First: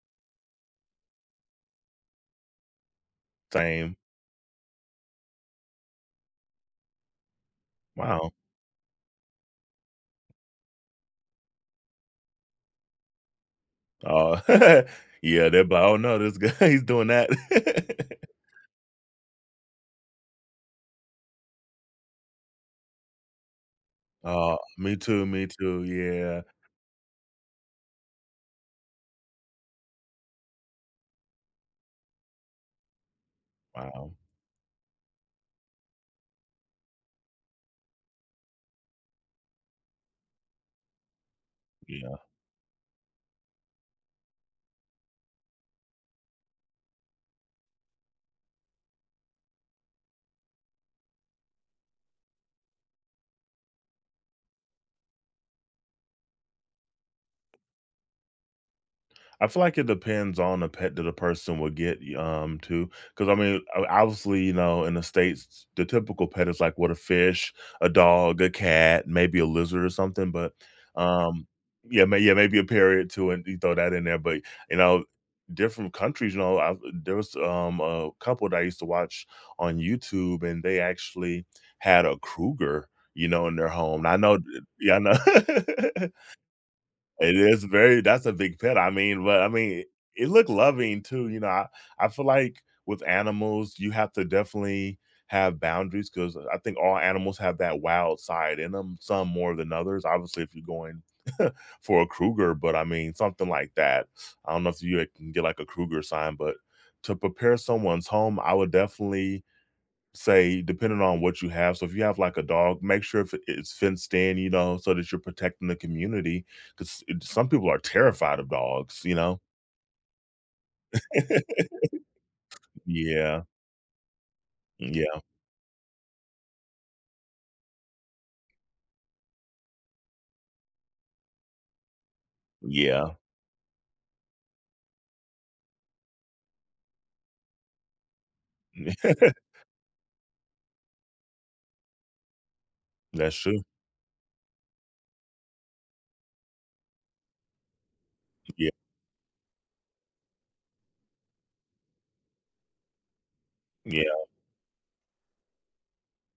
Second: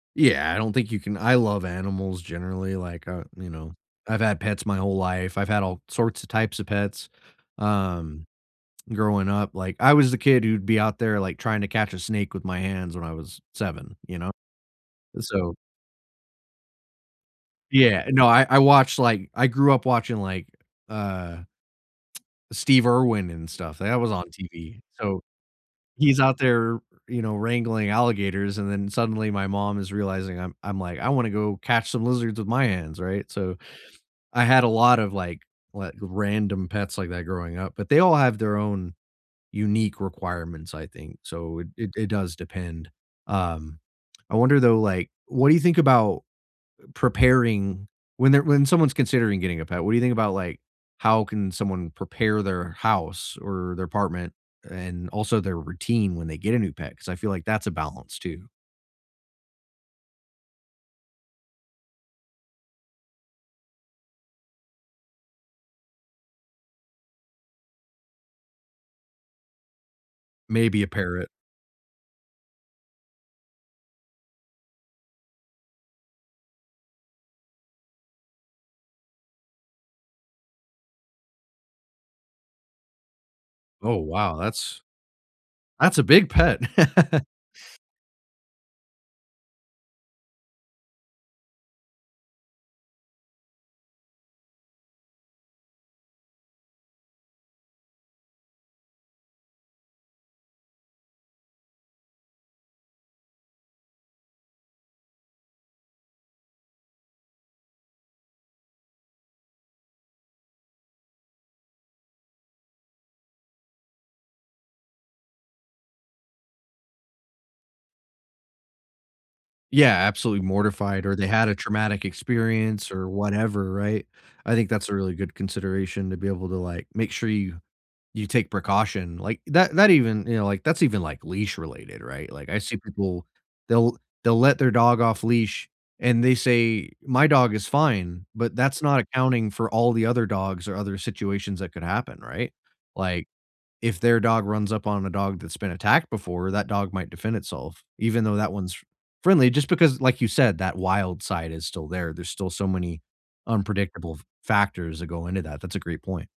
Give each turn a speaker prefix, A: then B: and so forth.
A: Yeah, I don't think you can I love animals generally, like, uh, you know,
B: Same.
A: I've had pets my whole life. I've had all sorts of types of pets, um,
B: Wow.
A: growing up, like, I was the kid who'd be out there, like, trying to catch a snake with my hands when I was 7, you know?
B: Oh,
A: Eh,
B: yeah,
A: so
B: the bu I don't know. This guy, he's doing that.
A: Yeah, eh, no, I I watched, like I grew up watching, like, uh, Steve Irwin and stuff. That was on
B: Uh,
A: TV,
B: me
A: so,
B: too. Me too.
A: he's out
B: Yeah.
A: there, you know, wrangling alligators, and then suddenly my mom is realizing I'm I'm like, "I wanna go catch some lizards with my hands," right? So
B: Wow.
A: I had a lotta, like, like, random pets like that growing up, but they all have their own unique requirements, I think. So, it it it
B: Yeah.
A: does depend, um I wonder, though, like, what do you think about preparing when they're when someone's considering getting a pet, what do think about, like, how can someone prepare their house, or their apartment, and also their routine when they get a new pet, 'cause I feel like that's a balance, too.
B: I feel like it depends on the pet that a person would get y um, to, 'cause, I mean, o obviously, you know, in the States, the typical pet is like, what, a fish, a dog, a cat, maybe a lizard or something, but,
A: Maybe a parrot.
B: um, yeah, may yeah, maybe a parot too, and you throw that in there, but, you know, different countries, you know, uh, there was, um, a couple that I used to watch on YouTube, and they actually had a cougar, you know, in their
A: Oh,
B: home. I
A: wow.
B: know, th
A: That's
B: yeah, I know.
A: that's a big pet!
B: It is very that's a big pet, I mean, well, I mean, it looked loving too, you know. I I feel like with animals, you have to definitely have boundaries, 'cause I think all animals have that wild side in them, some more than others. Obviously, if you're going for a cougar, but I mean, something like that. I don't know if you can get like a cougar sign, but to prepare someone's home, I would definitely, say depending on what you have so, if you have like a dog, make sure if i it's fenced in, you know, so that you're protecting the community, 'cause, eh, some people are terrified of dogs, you know?
A: Yeah, absolutely mortified or they had a traumatic experience, or
B: Yeah.
A: whatever, right? I think that's a really
B: Yeah.
A: good consideration to be able to, like, make sure you you take precaution, like, that that even, you know, like, that's even, like, leash-related, right? Like, I see
B: Yeah.
A: people they'll they'll let their dog off leash, and they say, "My dog is fine," but that's not accounting for all the other dogs, or other situations that could happen, right? Like,
B: That's true.
A: if their dog runs up on a dog that's been attacked before, that dog might defend itself, even though that
B: Yeah
A: one's friendly just because, like you said, that wild side is still there, there's still so many unpredictable
B: Yeah.
A: f factors that go into that, that's a great point.